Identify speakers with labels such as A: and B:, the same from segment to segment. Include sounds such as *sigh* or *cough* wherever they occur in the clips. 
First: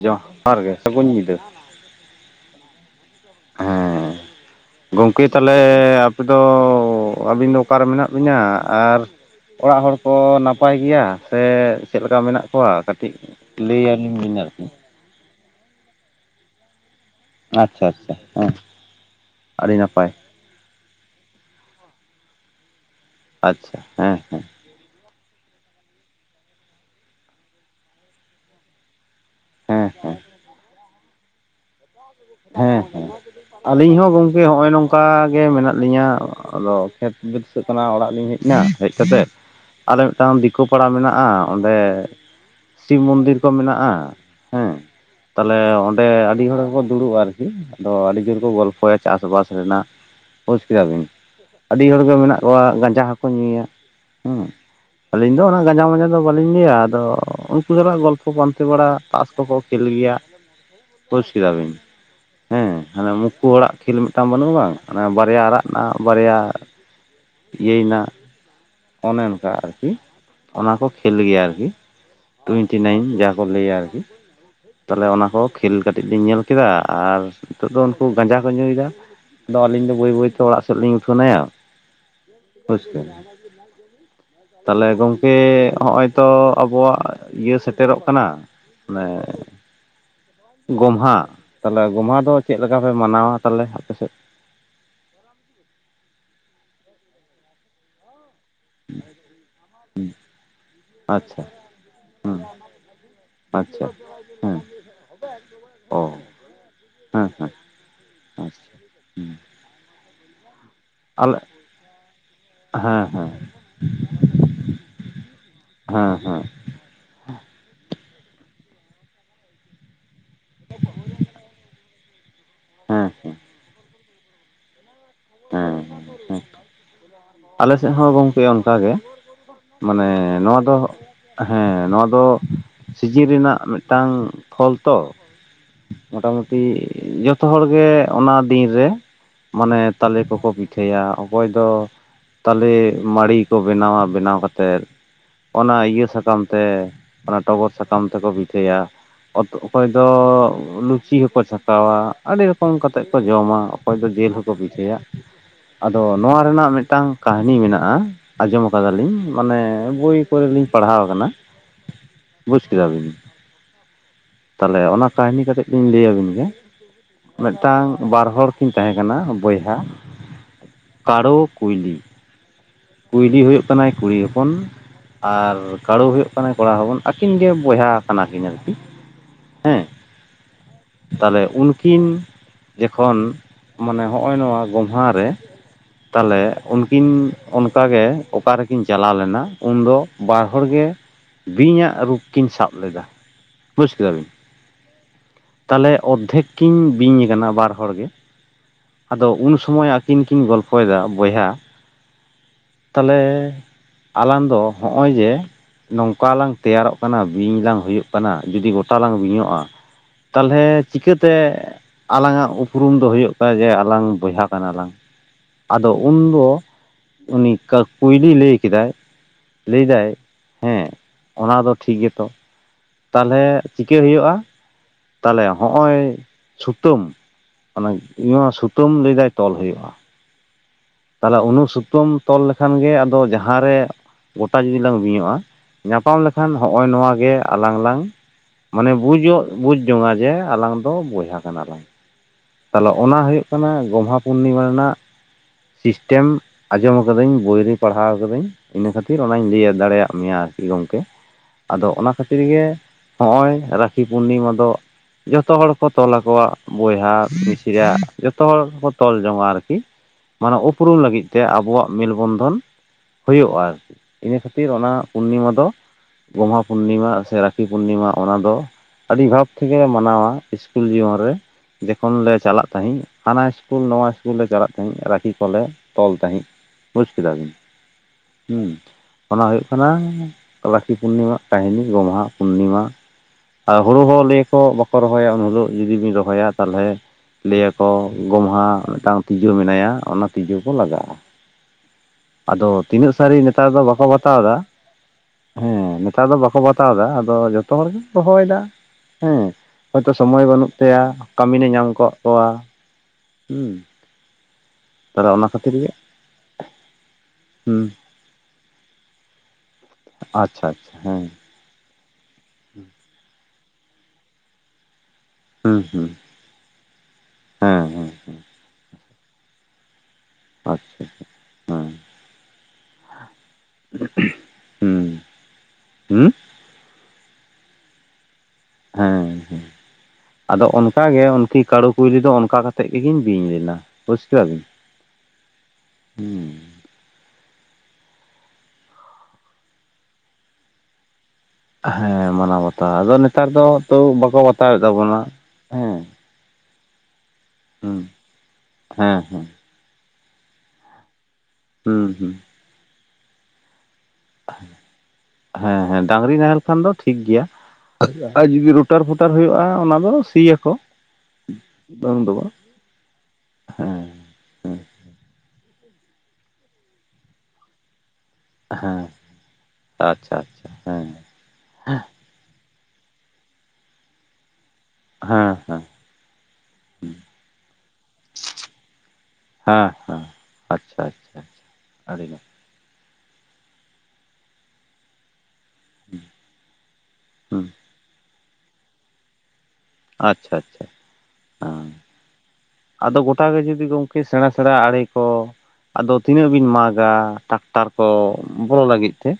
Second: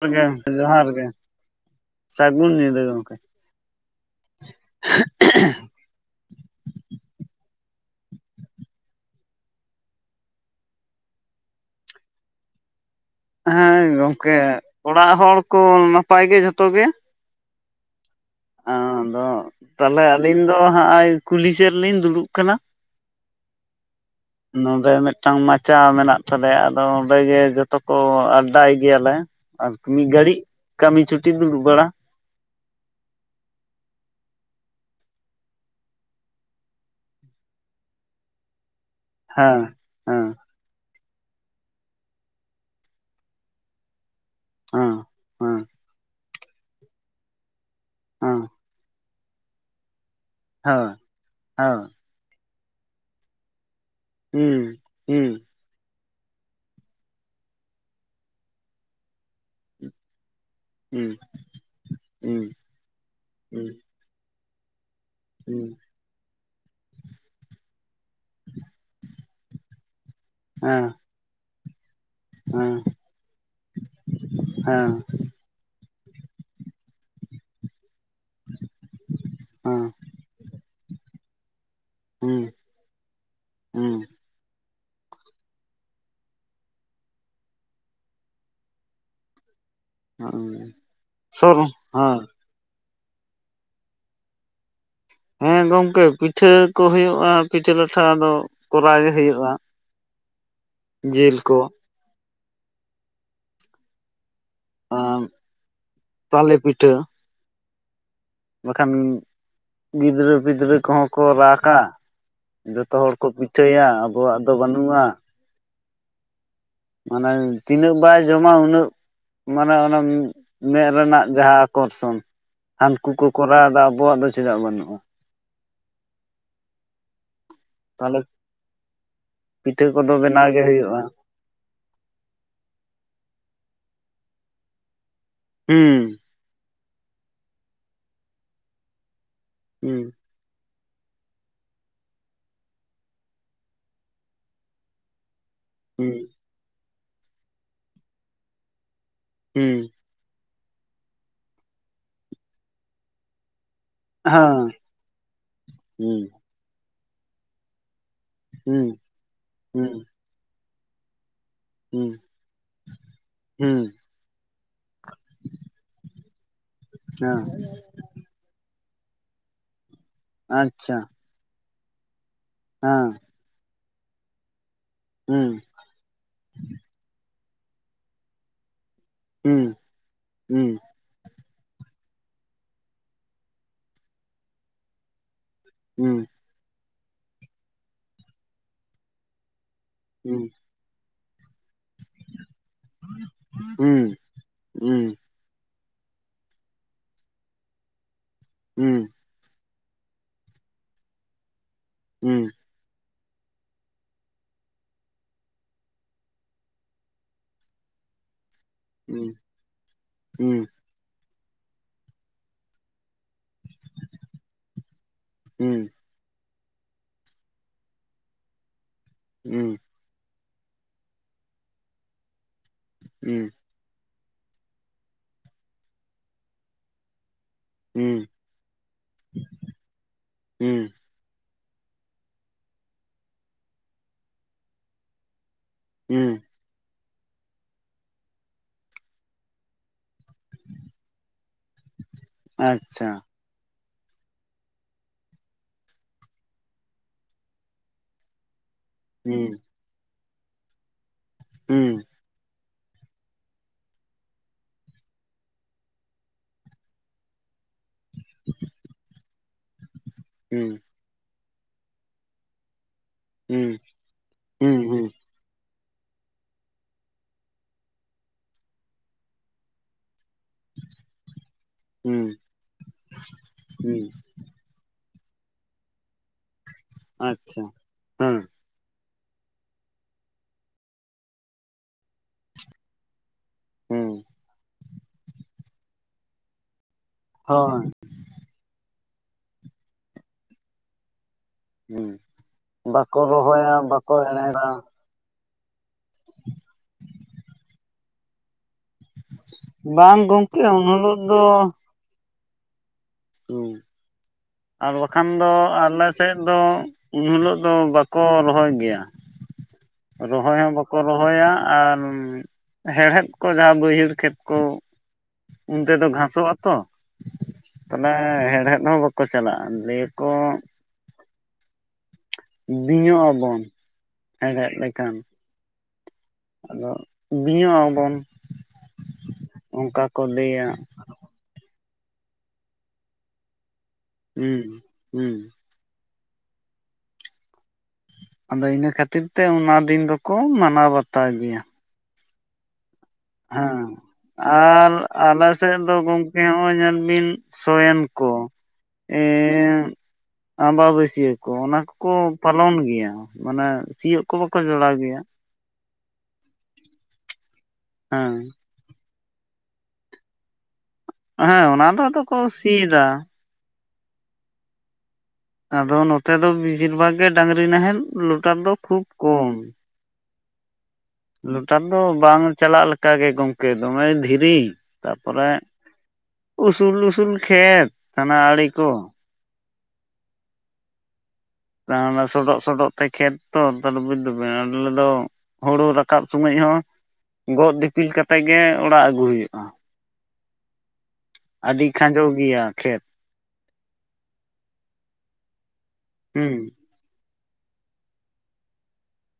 A: ᱡᱚᱦᱟᱨ ᱜᱮ, ᱡᱚᱦᱟᱨ ᱜᱮ, ᱥᱟᱹᱜᱩᱱ ᱧᱤᱫᱟᱹ ᱜᱚᱢᱠᱮ᱾
B: ᱦᱮᱸ ᱜᱚᱝᱠᱮ ᱛᱟᱦᱚᱞᱮ ᱟᱯᱮᱫᱚ ᱟᱹᱵᱤᱱ ᱫᱚ ᱚᱠᱟᱨᱮ ᱢᱮᱱᱟᱜ ᱵᱤᱱᱟ? ᱟᱨ ᱚᱲᱟᱜ ᱦᱚᱲ ᱠᱚ ᱱᱟᱯᱟᱭ ᱜᱮᱭᱟ ᱥᱮ ᱪᱮᱫ ᱞᱮᱠᱟ ᱢᱮᱱᱟᱜ ᱠᱚᱣᱟ? ᱠᱟᱹᱴᱤᱡ ᱞᱟᱹᱭ
A: ᱦᱮᱸ
B: ᱟᱹᱞᱤᱧ
A: ᱜᱚᱝᱠᱮ
B: ᱵᱤᱱ ᱟᱨᱠᱤ
A: ᱚᱲᱟᱜ ᱦᱚᱲ ᱠᱚ ᱱᱟᱯᱟᱭ ᱜᱮ ᱡᱷᱚᱛᱚ ᱜᱮ?
B: ᱟᱪᱪᱷᱟ ᱟᱪᱪᱷᱟ᱾ ᱦᱮᱸ
A: ᱟᱫᱚ
B: ᱟᱹᱰᱤ
A: ᱛᱟᱦᱚᱞᱮ
B: ᱱᱟᱯᱟᱭ
A: ᱟᱹᱞᱤᱧ ᱫᱚ ᱦᱟᱸᱜᱚᱭ ᱠᱩᱞᱦᱤ ᱥᱮᱫ ᱨᱮᱞᱤᱤᱧ ᱫᱩᱲᱩᱵ ᱠᱟᱱᱟ᱾
B: ᱟᱪᱪᱷᱟ ᱦᱮᱸ ᱦᱮᱸ ᱾
A: ᱱᱚᱸᱰᱮ ᱢᱤᱫᱴᱟᱝ ᱢᱟᱪᱟ ᱢᱮᱱᱟᱜ ᱛᱟᱞᱮᱭᱟ ᱟᱫᱚ ᱚᱸᱰᱮ ᱜᱮ ᱡᱚᱛᱚ ᱠᱚ ᱟᱰᱰᱟᱭ ᱜᱮᱭᱟᱞᱮ᱾ ᱟᱨ
B: ᱦᱮᱸ
A: ᱢᱤᱫ
B: ᱦᱮᱸ
A: ᱜᱷᱟᱹᱲᱤᱡ ᱠᱟᱹᱢᱤ ᱪᱷᱩᱴᱤ ᱫᱩᱲᱩᱵ ᱵᱟᱲᱟ᱾
B: ᱦᱮᱸ ᱦᱮᱸ ᱟᱹᱞᱤᱧ ᱦᱚᱸ ᱜᱚᱝᱠᱮ ᱱᱚᱜᱼᱚᱭ ᱱᱚᱝᱠᱟ ᱜᱮ ᱢᱮᱱᱟᱜ ᱞᱤᱧᱟᱹ᱾ ᱟᱫᱚ ᱠᱷᱮᱛ ᱵᱟᱹᱫ ᱥᱮᱫ ᱠᱷᱚᱱᱟᱜ ᱚᱲᱟᱜ ᱞᱤᱧ ᱦᱮᱡ ᱮᱱᱟ ᱦᱮᱡ ᱠᱟᱛᱮᱜ
A: ᱦᱮᱸ
B: ᱟᱞᱮ
A: ᱦᱮᱸ
B: ᱢᱤᱫᱴᱟᱝ ᱫᱤᱠᱩ ᱯᱟᱲᱟ ᱢᱮᱱᱟᱜ-ᱟ ᱚᱸᱰᱮ ᱥᱤᱵ ᱢᱚᱱᱫᱤᱨ ᱠᱚ ᱢᱮᱱᱟᱜᱼᱟ᱾ ᱦᱮᱸ ᱛᱟᱦᱚᱞᱮ ᱚᱸᱰᱮ ᱟᱹᱰᱤ ᱦᱚᱲᱠᱚ ᱫᱩᱲᱩᱵᱼᱟ ᱟᱨᱠᱤ ᱟᱫᱚ ᱟᱹᱰᱤ ᱡᱳᱨ
A: ᱦᱮᱸ
B: ᱠᱚ ᱜᱚᱞᱯᱚᱭᱟᱼᱼ ᱪᱟᱥᱵᱟᱥ ᱨᱮᱱᱟᱜ ᱵᱩᱡ ᱠᱮᱫᱤᱫᱟ
A: ᱦᱮᱸ
B: ᱵᱤᱱ
A: ᱦᱮᱸ
B: ᱟᱹᱰᱤ ᱦᱚᱲᱜᱮ ᱢᱮᱱᱟᱜ ᱼᱼ ᱛᱚᱣᱟ ᱜᱟᱸᱡᱟ ᱦᱚᱸᱠᱚ ᱧᱩᱭᱟᱸ
A: ᱦᱩᱸ ᱦᱩᱸ
B: ᱟᱹᱞᱤᱧ ᱫᱚ ᱚᱱᱟ ᱜᱟᱸᱡᱟ ᱢᱟᱡᱟ ᱫᱚ ᱫᱚ ᱵᱟᱹᱞᱤᱧ ᱞᱟᱹᱭᱟ ᱟᱫᱚ ᱩᱱᱠᱩ ᱥᱟᱟᱜ ᱜᱚᱞᱯᱚ ᱯᱟᱱᱛᱮ ᱵᱟᱲᱟ ᱛᱟᱥ ᱠᱚᱠᱚ ᱠᱷᱮᱞ ᱜᱮᱭᱟ᱾
A: ᱦᱩᱸ
B: ᱵᱩᱡᱽ ᱠᱮᱫᱟ ᱵᱤᱱ
A: ᱦᱩᱸ᱾
B: ᱦᱮᱸ ᱦᱟᱱᱮ ᱢᱩᱠᱷᱩ ᱦᱚᱲᱟᱜ
A: ᱦᱩᱸ
B: ᱠᱷᱮᱞ ᱢᱤᱫᱴᱟᱝ ᱵᱟᱹᱱᱩᱜᱼᱟ ᱵᱟᱝ ᱵᱟᱨᱭᱟ
A: ᱦᱩᱸ
B: ᱨᱟᱜ ᱨᱮᱱᱟᱜ ᱵᱟᱨᱭᱟ ᱤᱭᱟᱹᱭᱱᱟ ᱚᱱᱮ ᱚᱱᱠᱟ ᱟᱨᱠᱤ ᱚᱱᱟ ᱠᱚ
A: ᱦᱮᱸ
B: ᱠᱷᱮᱞ ᱜᱮᱭᱟ ᱟᱨᱠᱤ
A: ᱦᱮᱸ
B: ᱴᱩᱭᱮᱱᱴᱤ ᱱᱟᱭᱤᱱ ᱡᱟᱦᱟᱸ ᱠᱚ ᱞᱟᱹᱭᱟ ᱟᱨᱠᱤ
A: ᱦᱮᱸ
B: ᱛᱟᱞᱦᱮ ᱚᱱᱟ ᱠᱚ ᱠᱷᱮᱞ ᱠᱟᱹᱴᱤᱡ ᱞᱤᱧ ᱧᱮᱞ ᱠᱮᱫᱟ᱾ ᱟᱨ ᱱᱤᱛᱚᱜ ᱫᱚ ᱩᱱᱠᱩ ᱜᱟᱸᱡᱟ ᱠᱚ ᱧᱩᱭᱮᱫᱟ ᱟᱫᱚ
A: ᱦᱮᱸ
B: ᱟᱹᱞᱤᱧ ᱫᱚ ᱵᱟᱹᱭ ᱵᱟᱹᱭᱛᱮ ᱚᱲᱟᱜ ᱥᱮᱫ ᱞᱤᱧ ᱩᱴᱷᱟᱹᱱᱟᱭᱟ᱾
A: ᱦᱩᱸ᱾
B: ᱯᱚᱨᱤᱥᱠᱟᱨ᱾
A: ᱦᱩᱸ
B: ᱛᱟᱦᱚᱞᱮ ᱜᱚᱝᱠᱮ ᱦᱚᱜᱼᱚᱭ ᱛᱚ ᱟᱵᱚᱣᱟᱜ ᱤᱭᱟᱹ ᱥᱮᱴᱮᱨᱚᱜ ᱠᱟᱱᱟ᱾ ᱢᱟᱱᱮ
A: ᱦᱩᱸ
B: ᱜᱚᱢᱦᱟ
A: ᱥᱚᱨ
B: ᱛᱟᱦᱚᱞᱮ ᱜᱚᱢᱦᱟ
A: ᱦᱮᱸ
B: ᱫᱚ ᱪᱮᱫ ᱞᱮᱠᱟ ᱯᱮ ᱢᱟᱱᱟᱣᱟ ᱛᱟᱦᱚᱞᱮ ᱟᱯᱮᱥᱮᱫ?
A: ᱦᱮᱸ ᱜᱚᱝᱠᱮ ᱯᱤᱴᱷᱟᱹ ᱠᱚ ᱦᱩᱭᱩᱜᱼᱟ ᱯᱤᱴᱷᱟᱹ ᱞᱟᱴᱷᱟ ᱫᱚ ᱠᱚᱨᱟᱣ ᱜᱮ ᱦᱩᱭᱩᱜᱼᱟ᱾
B: ᱦᱮᱸ
A: ᱡᱤᱞ
B: ᱟᱪᱪᱷᱟ᱾
A: ᱠᱚ
B: ᱦᱮᱸ ᱟᱪᱪᱷᱟ ᱦᱮᱸ᱾ ᱚ
A: ᱛᱟᱞᱮ ᱯᱤᱴᱷᱟᱹ?
B: ᱦᱮᱸ ᱦᱮᱸ᱾ ᱟᱪᱪᱷᱟ
A: ᱵᱟᱠᱷᱟᱱ
B: ᱦᱮᱸ
A: ᱜᱤᱫᱽᱨᱟᱹ ᱯᱤᱫᱽᱨᱟᱹ ᱠᱚᱦᱚᱸ ᱠᱚ
B: ᱟᱞᱮ
A: ᱨᱟᱜᱟ ᱡᱚᱛᱚ
B: ᱦᱮᱸ
A: ᱦᱚᱲ ᱠᱚ
B: ᱦᱮᱸ
A: ᱯᱤᱴᱷᱟᱹᱭᱟ ᱟᱵᱚᱣᱟᱜ ᱫᱚ ᱵᱟᱹᱱᱩᱜᱼᱟ᱾
B: ᱦᱮᱸ ᱦᱮᱸ᱾
A: ᱢᱟᱱᱮ ᱛᱤᱱᱟᱹᱜ ᱵᱟᱭ ᱡᱚᱢᱟ ᱩᱱᱟᱹᱜ ᱢᱟᱱᱮ ᱚᱱᱟ ᱢᱮᱸᱫ ᱨᱮᱱᱟᱜ ᱡᱟᱦᱟᱸ ᱟᱠᱚᱨᱥᱚᱱ
B: ᱦᱮᱸ
A: ᱦᱟᱹᱱᱠᱩ ᱠᱚ ᱠᱚᱨᱟᱣᱫᱟ ᱟᱵᱚᱣᱟᱜ ᱫᱚ ᱪᱮᱫᱟᱜ ᱵᱟᱹᱱᱩᱜᱼᱟ?
B: ᱦᱮᱸ ᱦᱮᱸ ᱦᱮᱸ᱾ ᱟᱞᱮ ᱥᱮᱫ ᱦᱚᱸ
A: ᱛᱟᱦᱚᱞᱮ
B: ᱜᱚᱝᱠᱮ ᱚᱱᱠᱟᱜᱮ
A: ᱯᱤᱴᱷᱟᱹ
B: ᱢᱟᱱᱮ
A: ᱠᱚᱫᱚ ᱵᱮᱱᱟᱣ
B: ᱱᱚᱣᱟ
A: ᱜᱮ
B: ᱫᱚ
A: ᱦᱩᱭᱩᱜᱼᱟ
B: ᱦᱮᱸ ᱱᱚᱣᱟ ᱫᱚ ᱥᱤᱡᱤᱱ ᱨᱮᱱᱟᱜ ᱢᱤᱫᱴᱟᱝ ᱯᱷᱚᱞ ᱛᱚ
A: ᱦᱩᱸ
B: ᱢᱚᱴᱟᱢᱩᱴᱤ ᱡᱚᱛᱚ ᱦᱚᱲ ᱜᱮ ᱚᱱᱟ ᱫᱤᱱ ᱨᱮ ᱢᱟᱱᱮ
A: ᱦᱩᱸ
B: ᱛᱟᱞᱮ ᱠᱚᱠᱚ ᱯᱤᱴᱷᱟᱹᱭᱟ ᱚᱠᱚᱭ ᱫᱚ ᱛᱟᱞᱮ ᱢᱟᱹᱲᱤ ᱠᱚ ᱵᱮᱱᱟᱣᱟ ᱵᱮᱱᱟᱣ ᱠᱟᱛᱮᱫ ᱚᱱᱟ ᱤᱭᱟᱹ
A: ᱦᱩᱸ
B: ᱥᱟᱠᱟᱢ ᱛᱮ ᱚᱱᱟ ᱴᱚᱜᱚᱨ ᱥᱟᱠᱟᱢ ᱛᱮᱠᱚ ᱵᱤᱴᱷᱟᱹᱭᱟ ᱚᱠᱚᱭ ᱫᱚ?
A: ᱦᱩᱸ
B: ᱚᱠᱚ ᱫᱚ ᱞᱩᱪᱤ ᱦᱚᱸᱠᱚ ᱪᱷᱟᱠᱟᱣᱟ ᱟᱹᱰᱤ ᱨᱚᱠᱚᱢ ᱠᱟᱛᱮ ᱠᱚ ᱡᱚᱢᱟ ᱚᱠᱚᱭ ᱫᱚ ᱡᱤᱞ ᱦᱚᱸᱠᱚ
A: ᱦᱮᱸ
B: ᱯᱤᱴᱷᱟᱭᱟ᱾ ᱯᱤᱴᱷᱟᱭᱟ ᱟᱫᱚ
A: ᱦᱩᱸ
B: ᱱᱚᱣᱟ ᱨᱮᱱᱟᱜ ᱢᱤᱫᱴᱟᱝ ᱠᱟᱹᱦᱱᱤ ᱢᱮᱱᱟᱜᱼᱟ᱾ ᱟᱸᱡᱚᱢ
A: ᱦᱩᱸ
B: ᱠᱟᱫᱟᱞᱤᱧ ᱢᱟᱱᱮ ᱵᱳᱭ ᱠᱚᱨᱮ ᱞᱤᱧ ᱯᱟᱲᱦᱟᱣ ᱟᱠᱟᱱᱟ
A: ᱦᱩᱸ
B: ᱵᱩᱡᱽ ᱠᱮᱫᱟ ᱵᱤᱱ
A: ᱦᱩᱸ
B: ᱛᱟᱦᱚᱞᱮ ᱚᱱᱟ ᱠᱟᱹᱦᱱᱤ ᱠᱟᱛᱮᱫ ᱞᱤᱧ ᱞᱟᱹᱭᱟᱵᱤᱱ ᱜᱮ
A: ᱦᱮᱸ
B: ᱢᱤᱫᱴᱟᱝ ᱵᱟᱨ ᱦᱚᱲ ᱠᱤᱱ ᱛᱟᱦᱮᱸ ᱠᱟᱱᱟ ᱵᱚᱭᱦᱟ ᱦᱟᱼᱼ
A: ᱟᱪᱪᱷᱟ᱾
B: ᱠᱟᱨᱚ ᱠᱩᱭᱞᱤ᱾
A: ᱦᱟᱸ᱾
B: ᱠᱩᱭᱤ ᱦᱩᱭᱩᱜ ᱠᱟᱱᱟᱭ ᱠᱩᱲᱤ ᱦᱚᱯᱚᱱ ᱟᱨ
A: ᱦᱩᱸ
B: ᱠᱟᱲᱩ ᱦᱩᱭᱩᱜ ᱠᱟᱱᱟᱭ ᱠᱚᱲᱟ ᱦᱚᱯᱚᱱ ᱟᱹᱠᱤᱱ ᱜᱮ ᱵᱚᱭᱦᱟ ᱠᱟᱱᱟᱠᱤᱱ ᱟᱨᱠᱤ᱾
A: ᱦᱩᱸ ᱦᱩᱸ᱾
B: ᱛᱟᱦᱞᱮ ᱩᱱᱠᱤᱱ ᱡᱚᱠᱷᱚᱱ ᱢᱟᱱᱮ ᱱᱚᱜᱚᱭ ᱱᱚᱣᱟ ᱜᱚᱢᱦᱟᱨᱮ᱾
A: ᱦᱩᱸ
B: ᱛᱟᱦᱞᱮ ᱩᱱᱠᱤᱱ ᱚᱱᱠᱟᱜᱮ ᱚᱠᱟ ᱨᱮᱠᱤᱱ ᱪᱟᱞᱟᱣ ᱞᱮᱱᱟ ᱩᱱᱫᱚ ᱵᱟᱨ
A: ᱦᱩᱸ ᱦᱩᱸ
B: ᱦᱚᱲ ᱵᱤᱧᱟᱜ ᱨᱩᱯ ᱠᱤᱱ ᱞᱮᱫᱟ ᱵᱩᱡᱽ ᱠᱮᱫᱟ
A: ᱦᱩᱸ
B: ᱵᱤᱱ᱾
A: ᱦᱩᱸ᱾
B: ᱛᱟᱦᱚᱞᱮ ᱚᱨᱫᱷᱮᱠ ᱠᱤᱧ ᱵᱤᱧ ᱟᱠᱟᱱᱟ ᱵᱟᱨ ᱦᱚᱲ ᱜᱮ
A: ᱦᱩᱸ᱾
B: ᱟᱫᱚ ᱩᱱ ᱥᱚᱢᱟᱹᱭ ᱟᱹᱠᱤᱱ ᱠᱤᱱ ᱜᱚᱞᱯᱚᱭᱮᱫᱟ ᱵᱚᱭᱦᱟ
A: ᱦᱩᱸ᱾
B: ᱛᱟᱞᱦᱮ ᱟᱞᱟᱝ ᱫᱚ ᱦᱚᱜᱼᱚᱭ ᱡᱮ ᱱᱚᱝᱠᱟ ᱛᱮᱭᱟᱨᱚᱜ ᱵᱤᱧ ᱞᱟᱝ ᱦᱩᱭᱩᱜ ᱠᱟᱱᱟ ᱡᱩᱫᱤ ᱜᱚᱴᱟ ᱞᱟᱝ
A: ᱦᱩᱸ
B: ᱵᱤᱧᱚᱜᱼᱟ
A: ᱦᱩᱸ
B: ᱛᱟᱦᱚᱞᱮ
A: ᱦᱩᱸ
B: ᱪᱤᱠᱟᱹᱛᱮ ᱟᱞᱟᱝᱟᱜ ᱩᱯᱨᱩᱢ ᱫᱚ ᱦᱳᱭᱳᱜ ᱡᱮ ᱟᱞᱟᱝ ᱵᱚᱭᱦᱟ ᱠᱟᱱᱟ ᱞᱟᱝ ᱟᱫᱚ ᱩᱱ ᱫᱚ ᱩᱱᱤ ᱠᱩᱭᱞᱤᱭ ᱞᱟᱹᱭ ᱠᱮᱫᱟᱭ ᱞᱟᱹᱭᱫᱟᱭ ᱦᱮᱸ ᱚᱱᱟ ᱫᱚ ᱴᱷᱤᱠ ᱜᱮᱛᱚ ᱛᱟᱞᱦᱮ ᱪᱤᱠᱟᱹ ᱦᱳᱭᱳᱜᱼᱟ? ᱛᱟᱞᱦᱮ ᱦᱚᱜᱚᱭ ᱥᱩᱛᱟᱹᱢ ᱢᱮ
A: ᱦᱩᱸ ᱦᱩᱸ
B: ᱥᱩᱛᱟᱹᱢ ᱞᱟᱹᱭᱫᱟᱭ ᱛᱚᱞ ᱦᱳᱭᱳᱜᱼᱟ᱾
A: ᱦᱩᱸ᱾
B: ᱛᱟᱦᱚᱞᱮ ᱥᱩᱛᱟᱹᱢ ᱛᱚᱞ ᱞᱮᱠᱷᱟᱱ ᱟᱫᱚ ᱡᱟᱦᱟᱸᱨᱮ ᱜᱚᱴᱟ ᱡᱩᱫᱤ ᱞᱟᱝ ᱵᱤᱧᱚᱜᱼᱟ᱾ ᱧᱟᱯᱟᱢ
A: ᱦᱩᱸ
B: ᱞᱮᱠᱷᱟᱱ ᱦᱚᱜᱼᱚᱭ ᱱᱚᱣᱟᱣᱟᱜ ᱜᱮ ᱟᱞᱟᱝ ᱞᱟᱝ ᱢᱟᱱᱮ ᱵᱩᱡᱚᱜ ᱵᱩᱡᱽ ᱡᱚᱝᱼᱟ ᱡᱮ ᱟᱞᱟᱝ ᱫᱚ ᱵᱚᱭᱦᱟ ᱠᱟᱱᱟᱞᱟᱝ᱾ ᱛᱟᱦᱚᱞᱮ
A: ᱟᱪᱪᱷᱟ
B: ᱚᱱᱟ ᱦᱩᱭᱩᱜ ᱠᱟᱱᱟ ᱜᱚᱢᱦᱟ ᱯᱩᱨᱱᱤᱢᱟ ᱨᱮᱱᱟᱜ ᱥᱤᱥᱴᱮᱢ ᱟᱸᱡᱚᱢ ᱟᱠᱟᱫᱟᱹᱧ ᱯᱟᱲᱦᱟᱣ ᱟᱠᱟᱫᱟᱹᱧ᱾ ᱤᱱᱟᱹ ᱠᱷᱟᱹᱛᱤᱨ ᱚᱱᱟᱧ
A: ᱦᱩᱸ
B: ᱞᱟᱹᱭ ᱫᱟᱲᱮᱭᱟᱜ ᱢᱮᱭᱟ ᱟᱨᱠᱤ ᱜᱚᱢᱠᱮ ᱟᱫᱚ
A: ᱦᱩᱸ
B: ᱚᱱᱟ ᱠᱷᱟᱹᱛᱤᱨ ᱜᱮ ᱦᱚᱜᱚᱭ ᱨᱟᱠᱷᱤ ᱯᱩᱨᱱᱤᱢᱟ ᱫᱚ ᱡᱚᱛᱚ ᱦᱚᱲ ᱠᱚ ᱛᱚᱞᱚᱣᱟ ᱵᱚᱭᱦᱟ ᱢᱤᱥᱨᱟ ᱡᱚᱛᱚ ᱦᱚᱲ ᱠᱚ ᱛᱚᱞ ᱡᱚᱝᱟ ᱟᱨᱠᱤ ᱢᱟᱱᱮ
A: ᱦᱩᱸ
B: ᱩᱯᱨᱩᱢ ᱞᱟᱹᱜᱤᱜ᱾ ᱛᱮ ᱟᱵᱚᱣᱟᱜ ᱢᱮᱞ ᱵᱚᱱᱫᱷᱚᱱ ᱦᱩᱭᱩᱜᱼᱟ
A: ᱦᱩᱸ
B: ᱟᱨᱠᱤ ᱤᱱᱟᱹ ᱠᱷᱟᱹᱛᱤᱨ ᱚᱱᱟ
A: ᱦᱩᱸ
B: ᱯᱩᱨᱱᱤᱢᱟ ᱫᱚ ᱜᱚᱢᱦᱟ ᱯᱩᱨᱱᱤᱢᱟ ᱥᱮ ᱨᱟᱠᱷᱤ ᱯᱩᱨᱱᱤᱢᱟ ᱚᱱᱟ ᱫᱚ ᱟᱹᱰᱤ ᱵᱷᱟᱵᱽ ᱛᱷᱮᱠᱮᱞᱮ ᱢᱟᱱᱟᱣᱟ ᱤᱥᱠᱩᱞ ᱡᱤᱭᱚᱱ ᱨᱮ᱾ ᱛᱚᱠᱷᱚᱱ
A: ᱦᱩᱸ
B: ᱞᱮ
A: ᱦᱩᱸ
B: ᱪᱟᱞᱟᱜ ᱛᱟᱸᱦᱤᱜ ᱦᱟᱱᱟ ᱤᱥᱠᱩᱞ
A: ᱦᱩᱸ
B: ᱱᱚᱣᱟ ᱤᱥᱠᱩᱞ ᱞᱮ ᱪᱟᱞᱟᱜ ᱛᱟᱸᱦᱤᱜ ᱨᱟᱹᱠᱷᱤ ᱠᱚᱞᱮ ᱛᱚᱞ ᱛᱟᱸᱦᱤᱜ ᱾ ᱵᱩᱡᱽ ᱠᱮᱫᱟ ᱵᱤᱱ
A: ᱟᱪᱪᱷᱟ ᱦᱮᱸ
B: ᱦᱩᱸ᱾ ᱚᱱᱟ ᱦᱩᱭᱩᱜ ᱠᱟᱱᱟ᱾ ᱨᱟᱠᱷᱤ ᱯᱩᱨᱱᱤᱢᱟ, ᱠᱟᱦᱤᱱᱤ ᱜᱚᱢᱦᱟ ᱯᱩᱛᱱᱤᱢᱟ᱾ ᱟᱨ ᱦᱩᱲᱩ
A: ᱦᱮᱸ
B: ᱦᱚᱸ ᱞᱟᱹᱭ ᱟᱠᱚ ᱵᱟᱠᱚ ᱨᱚᱦᱚᱭᱟ᱾ ᱩᱱ ᱦᱤᱞᱳ ᱡᱩᱫᱤ ᱵᱤᱱ ᱨᱚᱦᱚᱭᱟ᱾ ᱛᱟᱦᱚᱞᱮ ᱞᱟᱹᱭ ᱟᱠᱚ
A: ᱦᱳᱭ
B: ᱜᱚᱢᱦᱟ ᱢᱤᱫᱴᱟᱝ ᱛᱤᱡᱩ ᱢᱮᱱᱟᱭᱟ, ᱚᱱᱟ ᱛᱤᱡᱩ ᱠᱚ ᱞᱟᱜᱟᱜᱼᱟ᱾
A: ᱦᱩᱸ᱾
B: ᱟᱫᱚ ᱛᱤᱱᱟᱹᱜ
A: ᱵᱟᱠᱚ
B: ᱥᱟᱹᱨᱤ ᱱᱮᱛᱟᱨ
A: ᱨᱚᱦᱚᱭᱟ
B: ᱫᱚ ᱵᱟᱠᱚ ᱵᱟᱛᱟᱣ ᱫᱟ
A: ᱦᱮᱲᱦᱮᱫᱟ
B: ᱦᱮᱸ ᱱᱮᱛᱟᱨ ᱫᱚ ᱵᱟᱠᱚ ᱵᱟᱛᱟᱣ ᱫᱟ᱾ ᱟᱫᱚ ᱡᱚᱛᱚ ᱦᱚᱲ ᱜᱮᱠᱚ ᱨᱚᱦᱚᱭ ᱫᱟ᱾ ᱦᱮᱸ ᱦᱚᱭᱛᱚ
A: ᱵᱟᱝ
B: ᱥᱚᱢᱚᱭ
A: ᱜᱚᱝᱠᱮ
B: ᱵᱟᱹᱱᱩᱜ
A: ᱩᱱ
B: ᱛᱟᱭᱟ,
A: ᱦᱤᱞᱳᱜ ᱫᱚ
B: ᱠᱟᱹᱢᱮ ᱧᱟᱢ ᱠᱟᱜ ᱠᱚᱣᱟ ᱦᱩᱸ᱾
A: ᱦᱮᱸ ᱟᱨ ᱵᱟᱠᱷᱟᱱ
B: ᱛᱟᱦᱚᱞᱮ ᱚᱱᱟ
A: ᱫᱚ
B: ᱠᱷᱟᱹᱛᱤᱨ ᱜᱮ
A: ᱟᱞᱮ ᱥᱮᱫ ᱫᱚ ᱩᱱᱦᱤᱞᱳᱜ ᱫᱚ
B: ᱦᱩᱸ
A: ᱵᱟᱠᱚ ᱨᱚᱦᱚᱭ ᱜᱮᱭᱟ᱾ ᱨᱚᱦᱚᱭ
B: ᱟᱪᱪᱷᱟ
A: ᱦᱚᱸ
B: ᱟᱪᱪᱷᱟ
A: ᱵᱟᱠᱚ
B: ᱦᱮᱸ
A: ᱨᱚᱦᱚᱭᱟ ᱟᱨ ᱦᱮᱲᱦᱮᱫ ᱠᱚ ᱡᱟᱦᱟᱸ ᱵᱟᱹᱭᱦᱟᱹᱲ ᱠᱷᱮᱛ ᱠᱚ ᱚᱱ
B: ᱦᱩᱸ
A: ᱛᱮᱫᱚ
B: ᱦᱩᱸ
A: ᱜᱷᱟᱸᱥᱚᱜ ᱟᱛᱚ,
B: ᱦᱮᱸ ᱦᱮᱸ
A: ᱛᱟᱦᱞᱮ ᱦᱮᱲᱦᱮᱫ ᱦᱚᱸ ᱵᱟᱝ ᱠᱚ ᱠᱚ ᱪᱟᱞᱟᱜᱼᱟ᱾ ᱞᱟᱹᱭ ᱟᱠᱚ
B: ᱟᱪᱪᱷᱟ *inaudible*
A: ᱵᱤᱧᱚᱜ ᱟᱵᱚᱱ, *unintelligible* ᱞᱮᱠᱷᱟᱱ᱾
B: ᱦᱩᱸ ᱦᱩᱸ
A: ᱟᱫᱚ ᱵᱤᱧᱚᱜ ᱟᱵᱚᱱ᱾
B: ᱦᱮᱸ ᱦᱮᱸ,
A: ᱚᱱᱠᱟ ᱠᱚ
B: ᱟᱫᱚ
A: ᱞᱟᱹᱭᱟ
B: ᱚᱱ ᱠᱟ ᱜᱮ ᱩᱱᱠᱤ ᱠᱟᱲᱩ ᱠᱩᱭᱞᱤ ᱫᱚ ᱚᱱᱠᱟ ᱠᱟᱛᱮᱫ ᱜᱮᱵᱤᱱ ᱵᱤᱧ ᱞᱮᱱᱟ, ᱵᱩᱡᱽ ᱠᱮᱫᱟ ᱵᱤᱱ᱾
A: ᱦᱩᱸ ᱦᱩᱸ
B: ᱦᱩᱸ᱾
A: ᱟᱫᱚ ᱤᱱᱟᱹ ᱠᱷᱟᱹᱛᱤᱨ ᱛᱮ ᱚᱱᱟ ᱫᱤᱱ ᱫᱚᱠᱚ ᱢᱟᱱᱟᱣ ᱵᱟᱛᱟᱣ ᱜᱮᱭᱟ᱾
B: ᱦᱮᱸ ᱢᱟᱱᱟᱣ ᱵᱟᱛᱟᱣ᱾ ᱟᱫᱚ ᱱᱮᱛᱟᱨ ᱫᱚ
A: ᱦᱮᱸ
B: ᱛᱟᱣ ᱵᱟᱠᱚ ᱵᱟᱛᱟᱣ ᱮᱫᱟ ᱛᱟᱵᱚᱱᱟ ᱦᱮᱸ᱾
A: ᱦᱮᱸ ᱦᱚᱸᱜᱼᱚᱭ ᱧᱮᱞ ᱵᱤᱱ ᱥᱚᱭᱮᱱ
B: ᱦᱩᱸ
A: ᱠᱚ,
B: ᱦᱮᱸ ᱦᱮᱸ
A: ᱮᱸᱻ ᱟᱺᱵᱟᱵᱟᱹᱥᱤᱭᱟ ᱠᱚ, ᱚᱱᱟ
B: ᱦᱩᱸ
A: ᱠᱚᱠᱚ
B: ᱦᱩᱸ
A: ᱯᱟᱞᱚᱱ ᱜᱮᱭᱟ, ᱢᱟᱱᱮ ᱥᱤᱭᱚᱜ ᱠᱚ ᱵᱟᱠᱚ ᱡᱚᱲᱟᱣ ᱜᱮᱭᱟ᱾
B: ᱦᱮᱸ ᱦᱮᱸ ᱰᱟᱹᱝᱨᱤ ᱱᱟᱦᱮᱞ ᱠᱷᱟᱱ ᱫᱚ ᱴᱷᱤᱠ ᱜᱮᱭᱟ,
A: ᱦᱮᱸ
B: ᱟᱨ ᱡᱩᱫᱤ ᱨᱩ ᱴᱟᱨ ᱯᱷᱩᱴᱟᱨ ᱦᱩᱭᱩᱜᱼᱟ, ᱚᱱᱟ ᱫᱚ ᱫᱤ ᱭᱟᱠᱚ᱾
A: ᱚᱱᱟ, ᱚᱱᱟ ᱫᱚ ᱟᱫᱚ ᱠᱚ ᱥᱤ ᱮᱫᱟ᱾
B: ᱦᱮᱸ ᱦᱮᱸ
A: ᱟᱫᱚ ᱱᱚᱛᱮ ᱫᱚ ᱵᱤᱥᱤᱨ ᱵᱷᱟᱜᱽ ᱜᱮ ᱰᱟᱹᱝᱨᱤ ᱱᱟᱦᱮᱞ, ᱞᱚᱴᱟᱨ ᱫᱚ ᱠᱷᱩᱵ
B: ᱦᱮᱸ
A: ᱠᱚᱢ᱾
B: ᱟᱪᱪᱷᱟ ᱟᱪᱪᱷᱟ ᱦᱮᱸ᱾
A: ᱞᱚᱴᱟᱨ ᱫᱚ ᱵᱟᱝ ᱪᱟᱞᱟᱜ ᱞᱮᱠᱟ ᱜᱮ ᱜᱚᱝᱠᱮ ᱫᱚᱢᱮ ᱫᱷᱤᱨᱤ ᱛᱟᱯᱚᱨᱮ,
B: ᱦᱮᱸ ᱦᱮᱸ
A: ᱩᱥᱩᱞ ᱩᱥᱩᱞ ᱠᱷᱮᱛ ᱦᱟᱱᱟ ᱟᱲᱮ ᱠᱚ᱾
B: ᱦᱮᱸ ᱦᱮᱸ, ᱟᱪᱪᱷᱟ ᱟᱪᱪᱷᱟ᱾
A: *inaudible* ᱚᱱᱟ
B: ᱟᱹᱰᱤ ᱱᱟᱯᱟᱭ
A: ᱥᱚᱰᱚᱜ ᱥᱚᱰᱚᱜ ᱛᱮ ᱠᱷᱮᱛ ᱛᱚ, ᱛᱟᱦᱚᱞᱮ ᱟᱞᱮ ᱫᱚ ᱦᱩᱲᱩ ᱨᱟᱠᱟᱵ ᱥᱚᱢᱚᱭ ᱦᱚᱸ,
B: ᱦᱩᱸ
A: ᱜᱚᱫ ᱫᱤᱯᱤᱞ ᱠᱟᱛᱮᱫ ᱜᱮ ᱚᱲᱟᱜ ᱟᱹᱜᱩ ᱦᱩᱭᱩᱜᱼᱟ᱾
B: ᱟᱪᱪᱷᱟ ᱟᱪᱪᱷᱟ᱾
A: ᱟᱹᱰᱤ
B: ᱦᱮᱸ
A: ᱠᱷᱟᱸᱡᱚ ᱜᱮᱭᱟ ᱠᱷᱮᱛ
B: ᱟᱫᱚ ᱜᱚᱴᱟ ᱜᱮ ᱡᱩᱫᱤ ᱜᱚᱝᱠᱮ ᱥᱮᱬᱟ- ᱥᱮᱬᱟ ᱟᱲᱮ ᱠᱚ, ᱟᱫᱚ ᱛᱤᱱᱟᱹᱜ
A: ᱦᱩᱸ
B: ᱵᱤᱱ ᱢᱟᱜᱽ ᱜᱟ ᱴᱟᱠᱴᱟᱨ ᱠᱚ ᱵᱚᱞᱚ ᱞᱟᱹᱜᱤᱫ ᱛᱮ᱾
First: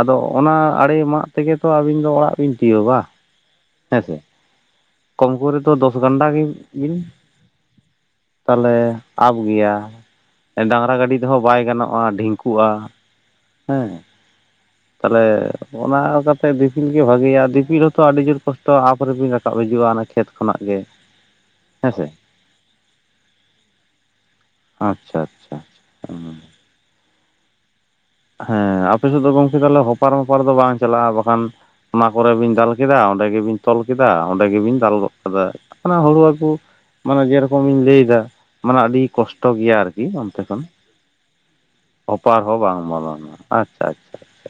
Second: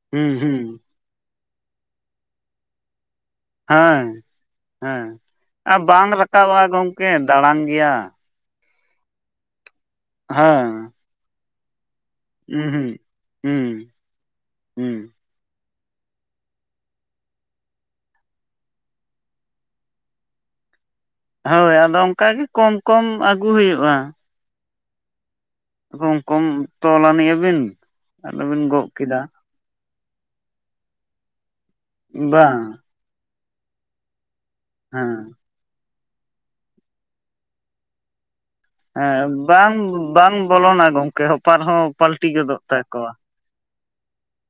B: ᱟᱫᱚ
A: ᱦᱩᱸ
B: ᱚᱱᱟ
A: ᱦᱩᱸ
B: ᱟᱲᱮ ᱢᱟᱜ ᱛᱮᱜᱮ ᱛᱚ ᱟᱵᱤᱱ ᱫᱚ ᱚᱲᱟᱜ ᱵᱤᱱ ᱛᱤᱭᱚᱜᱟ᱾
A: ᱦᱮᱸ ᱦᱮᱸ,
B: ᱠᱚᱢ ᱠᱚᱨᱮ ᱫᱚ
A: ᱟᱨ
B: ᱫᱚᱥ
A: ᱵᱟᱝ
B: ᱜᱟᱱᱰᱟ ᱜᱮ
A: ᱨᱟᱠᱟᱵᱟ
B: ᱵᱤᱱ
A: ᱜᱚᱝᱠᱮ ᱫᱟᱬᱟᱱ ᱜᱮᱭᱟ᱾
B: ᱛᱟᱦᱚᱞᱮ ᱟᱯ ᱜᱮᱭᱟ, ᱰᱟᱹᱝᱨᱟ ᱜᱟᱹᱰᱤ ᱛᱮᱦᱚᱸ ᱵᱟᱭ ᱜᱟᱱᱚᱜᱼᱟ, ᱰᱷᱤᱝ
A: ᱦᱩᱸ ᱦᱩᱸ, ᱦᱩᱸ ᱦᱩᱸ᱾
B: ᱛᱮ ᱚᱱᱟ ᱠᱟᱛᱮ ᱫᱤᱯᱤᱞ ᱜᱮ ᱵᱷᱟᱜᱤᱭᱟ ᱫᱤᱯᱤᱞ ᱦᱚᱸᱛᱚ ᱟᱹᱰᱤ ᱡᱳᱨ ᱠᱚᱥᱴᱚ ᱟᱯ ᱨᱮᱵᱤᱱ ᱨᱟᱠᱟᱵ ᱦᱤᱡᱩᱜᱼᱟ, ᱚᱱᱟ ᱠᱷᱮᱛ ᱠᱚᱱᱟᱜ ᱜᱮ᱾
A: ᱦᱳᱭ ᱟᱫᱚ
B: ᱦᱮᱸᱥᱮ
A: ᱚᱝᱠᱟ ᱜᱮ ᱠᱚᱢ ᱠᱚᱢ ᱟᱹᱜᱩ ᱦᱩᱭᱩᱜᱼᱟ᱾
B: ᱟᱪᱪᱷᱟ ᱟᱪᱪᱷᱟ᱾ ᱦᱮᱸ
A: ᱠᱚᱢ ᱛᱚᱞ ᱟᱱᱤᱜ ᱟᱵᱤᱱ᱾
B: ᱦᱮᱸ ᱟᱯᱮ ᱥᱮᱫ ᱫᱚ ᱜᱚᱝᱠᱮ ᱛᱟᱦᱚᱞᱮ ᱦᱚᱯᱟᱨ ᱢᱚᱯᱟᱨ ᱫᱚ ᱵᱟᱝ ᱪᱟᱞᱟᱜᱼᱟ ᱵᱟᱠᱷᱟᱱ, ᱚᱱᱟ ᱠᱚᱨᱮ ᱵᱤᱱ
A: ᱵᱟᱝ
B: ᱫᱟᱞ ᱠᱮᱫᱟ, ᱚᱸᱰᱮ ᱜᱮᱵᱤᱱ ᱛᱚᱞ ᱠᱮᱫᱟ, ᱚᱸᱰᱮ ᱜᱮᱵᱤᱱ ᱫᱟᱞ
A: ᱦᱮᱸ
B: ᱜᱚᱫ ᱠᱮᱫᱟ᱾ ᱚᱱᱟ ᱦᱩᱲᱩ ᱟᱜᱩ, ᱢᱟᱱᱮ ᱡᱮᱨᱚᱠᱚᱢ ᱞᱤᱧ ᱞᱟᱹᱭ ᱮᱫᱟ᱾ ᱢᱟᱱᱮ ᱟᱹᱰᱤ
A: ᱦᱮᱸ
B: ᱠᱚᱥᱴᱚ
A: ᱵᱟᱝ
B: ᱜᱮᱭᱟ ᱟᱨᱠᱤ
A: ᱵᱟᱝ
B: ᱚᱱᱛᱮ ᱠᱷᱚᱱ,
A: ᱵᱚᱞᱚᱱᱟ ᱜᱚᱢᱠᱮ ᱦᱚᱯᱟᱨ ᱦᱚᱸ ᱯᱟᱞᱴᱤ
B: ᱦᱚᱯᱟᱨ ᱦᱚᱸ
A: ᱜᱚᱫᱚᱜ
B: ᱵᱟᱝ,
A: ᱛᱟᱠᱚᱣᱟ
B: ᱵᱚᱞᱚᱱᱟ ᱟᱪᱪᱷᱟ ᱟᱪᱪᱷᱟ᱾